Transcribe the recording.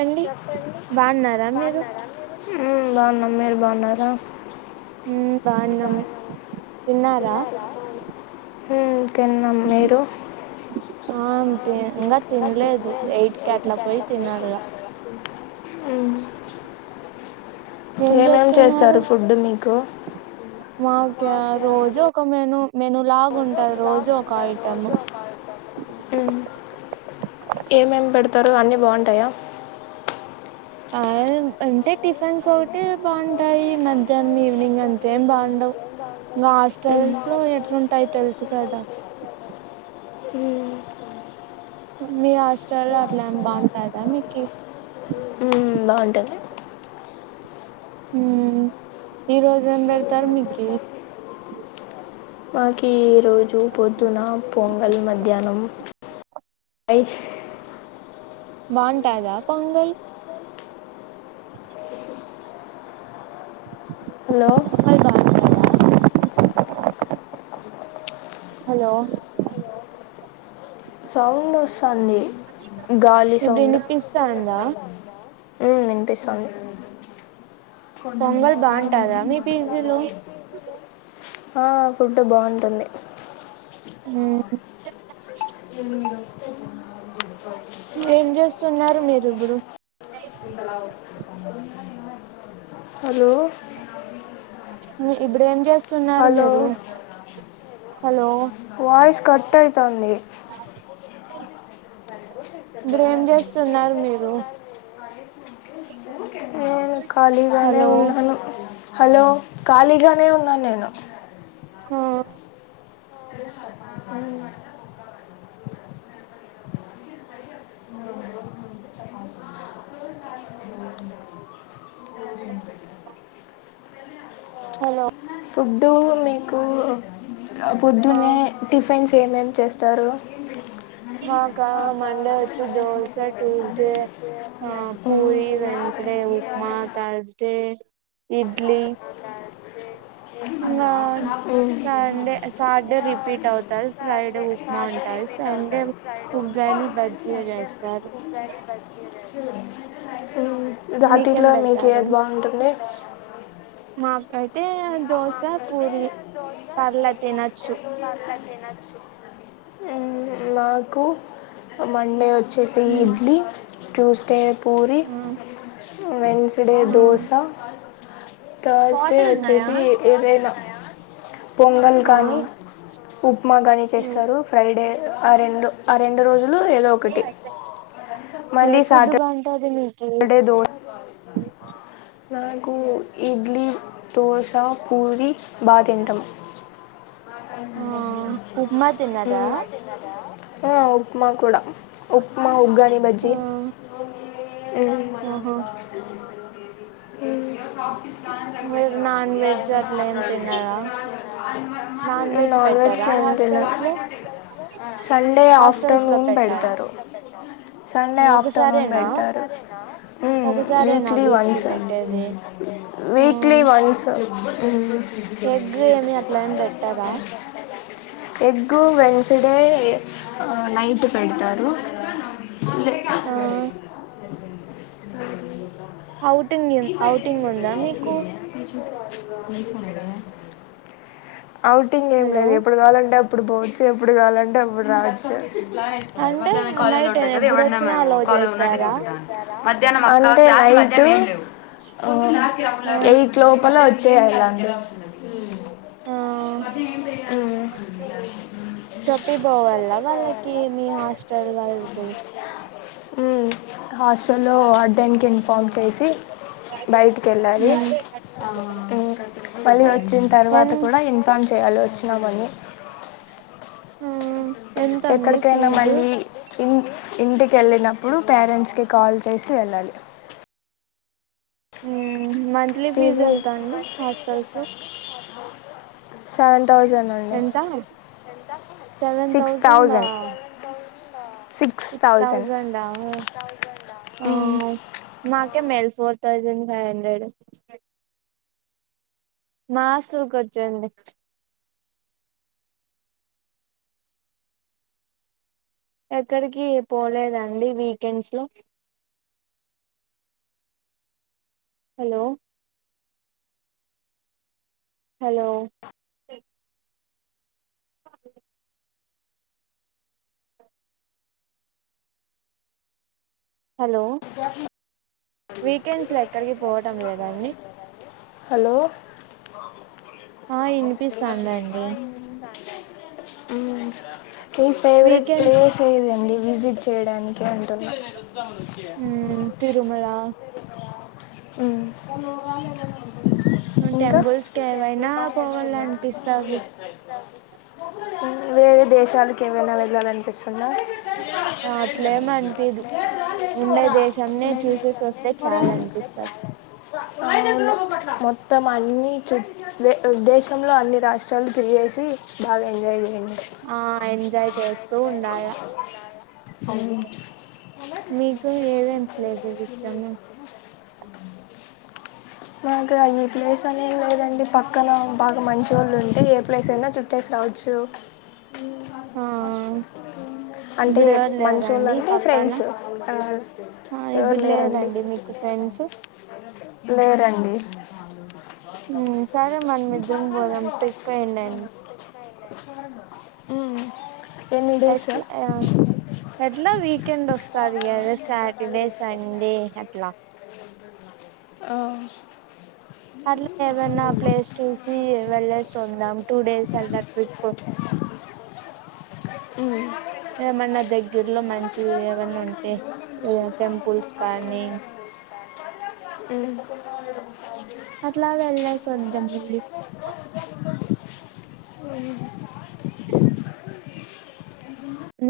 అండి చెప్పండి బాగున్నారా మీరు బాన్నారా మీరు ఉమ్ బానామ్ మీరు బాన్నారా ఆ మ్మ్ బాగున్నాం బాన్నాం తిన్నారా చాపలు ఉమ్ ఆ తి ఇంకా తినలేదు ఎయిట్కి అట్లా పోయి తినాల ఉమ్ ఏం ఏమేమ్ చేస్తారు ఫుడ్ మీకు మాక రోజు ఒక మేను మేను లాగ ఉంట ఒకలాంటి హమ్ ఏం ఏం పెడతారు అని బాగుంటాయా ఆ అంటే టిఫిన్స్ ఒకటి బాగుంటాయి మధ్యాహ్నం ఈవినింగ్ అంతేం బాండవు ఇంకా మ్మ్. హాస్టల్స్ లో ఎట్లుంటాయి తెలుసు కదా ఉమ్ మీ హాస్టల్లో అట్లెమ్ బాగుంటాదా మీకి ఉమ్ బాగుంటుంది ఉ ఈ రోజు ఏం పెడతారు మీకి మాకు ఈ రోజు పొద్దున పొంగల్ మధ్యానామ్ రైస్ బాంటాదా పొంగల్ హలో పొంగల్ బాగుంటదా హలో సౌడ్ వస్తున్ అండి ఇప్పుడు గాలి సౌండ్ వినిపిస్తాందా ఉమ్ వినిపిస్తాంది కొన్నిం పొంగల్ నలా ఉ బాగుంటదా మీ మనక పీజీలో ఉ ఆ ఫుడ్ బాగుంటుంది ఉమ్ ఎ మీరు వస్తే [inaudible] ఏం చూస్తున్నారు మీరు రుబడుూ హలో ఇప్పుడు ఏం చే స్తున్నారు హలో మీరు హలో వాయిస్ కట్ అయితంది [unintelligible] ఇప్పుడేమ్ చేస్తున్నారు మీరు ఇ నేను కాలిగానే ఉన్నాను హలో ఖాళీగానే ఉన్నాను నేను ఆ ఓ హలో ఫుడ్డు మీకు ఆ పొద్దున్నే టిఫిన్స్ ఏమేం ఏమేం చేస్తారు మాకా మండే వచ్చి దోశ ట్యూస్డే ఆ మ్మ్. పూరి వెన్స్డే ఉప్మా థర్స్డే ఇడ్లీ ఇంకా మ్మ్. సాండే సాటర్డే రిపీట్ అవుతారు ఫ్రైడే ఉప్మా ఉంటారు సండే ఉగ్గని బజ్జిగా చేస్తారు మీకేం దటిట్లో మీకు పెడతారు ఏది బాగుంటుంది అయితే తే దోశ పూర పర్ల తినొచ్చు నాకు మండే వచ్ చ్చసి idli Tuesday puri Wednesday dosa Thursday water వచ్చే ఉన్నాయా సి ఏదైనా పొంగల్ కానీ పు మాగానీ చేస్తారు ఫ్రైడే ఆ రెండు ఆ రెండు రోజులు ఏదో ఒకటి ఏ మళ్ళీ ఫుడ్ సాటర్డే బాగుంటది మీ ఏయ్ దో నాకు ఇడ్లీ దోశ పూరి బాతింటాము ఆ ఉప్మ తిన్నదా ఆ ఉప్మా కూడా ఉప్మా ఉగ్గాని బజ్జి ఆహా మ్ మీరు నాన్ వెజ్ అట్లా ఏం తిన్నారా [inaudible] నాన్ వెజ్ పెట్టారా న తిన, హాస్టల్స్ లో సండే హాస్టల్స్ లో ఆఫ్టర్నూన్ పెట్టారా పెడతారు, సండే ఆఫ్టర్నూన్ ఒకసారేనా పెడతారు, ఒకసారేనా వీక్లీ వీక్ కి వన్స్ పెట్టేది ఆ వీక్లీ వన్స్ ఆ ఎగ్ వెన్స్డే నైట్ పెడతారు ఆ ఔటింగ్ ఔటింగ్ ఉందా మీకు [inaudible] ఔటింగ్ ఏం హలో లేదు ఎప్పుడు కావాలంటే అ ఇప్పుడు పోవచ్చు ఎప్పుడు కావాలంటే అప్పుడు రావచ్చు లానేన్నారు అంటే మధ్యాహ్నం కాలేజ్ లో నైట్ ఉంటాయి కదా ఎవనా ఎప్పుడొచ్చినా మేము అలో కాలేజ్ ఉన్నట్టి చేస్తారా చూపిద్దాం అంటే నైట్ ఓ ఆ ఎయిట్ లోపల వచ్చేయిలాండి ఆ మ్ చెప్పిపోవాల వాళ్ళకి మీ హాస్టల్ వాళ్ళకి ఉ హాస్టల్లో అడ్డానికి ఫామ్ చేసి బయటికి వెళ్ళాలి మళ్ళ వచ్చిన తర్వాత ఎన్ కూడా ఇ చేయాలో వచ్చినామని మ్మ్ ఎంతండి ఎక్కడికైనా ఫీజు మళ్ళీ ఇ ఇంటికి వెళ్ళినప్పుడు పేరెంట్స్కి కాల్ చేసి వెళ్ళాలి ఉ మంత్లీ ఫీజ్ ఫీజు ఎంత అండి హాస్టల్స్ శాల ఎంత seven thousand six thousand male four thousand five hundred మాస్టల్ కొచ్చేండి ఎక్కడికి పోలేదండి వీకెండ్స్ లో హలో హలో హలో వీకెండ్స్లో ఎక్కడికి పోవటం లేదాండి హలో ఆ ఇనిపిస్తాదండి ఆ మీ ఫేవరెట్ వీకెండ్స్ ప్లేస్ ఏదండి విజిట్ చేయడానికి అంటుంది ఉ తిరుమళ ఉ టెంపుల్స్ కేవైనా పోవాలనిపిస్తది వేరే దేశాలకు ఏమైనా వెళ్ళాలనిపిస్తుందా అట్లేం అనిపిదు ఉండే ఉమ్ దేశంనే అట్లెమ్ చూసేసి వస్తే అనిపియదు చాలు అనిపిస్తది అవును మొత్తం అన్ని చే దేశంలో అన్ని రాష్ట్రాలు తిరిగేసి బాగా ఎంజాయ్ జేయండి ఆ ఎంజాయ్ చేస్తూ ఉండాల చేయండి మీ మీకు ఏవేమి ప్లేసెస్ ఇష్టము నాకు ఈ ప్లేస్ అనేం లేదండి పక్కన బాగా మంచోళ్ళు ఉంటే ఏ ప్లేస్ అయినా చుట్టేసి రావచ్చు. ఆ అంటే ఇప్పుడు ఎవరు మంచోళ్ళు లేరండి అంటే పక్కన ఫ్రెండ్స్ ఆ ఎవరు ఇప్పుడు లేరండి మీకు ఫ్రెండ్స్ రండి సరే మనం ఇద్రం బోదాం ట్రిప్ యెయిండండి అండి ఉమ్ ఎట్లా ఎట్లా వీకెండ్ వస్తాది గదా సాటర్డే సండే అట్లా ఆ అట్లా ఏమన్నా ప్లేస్ చూసి వెళ్ళేసొద్దాం టూ డేస్ అలా ట్రిప్ ఏమన్నా దగ్గరలో మంచివి ఏమన్నా ఉంటే టెంపుల్స్ కానీ అట్లా వెళ్ళేసొద్దాం అండి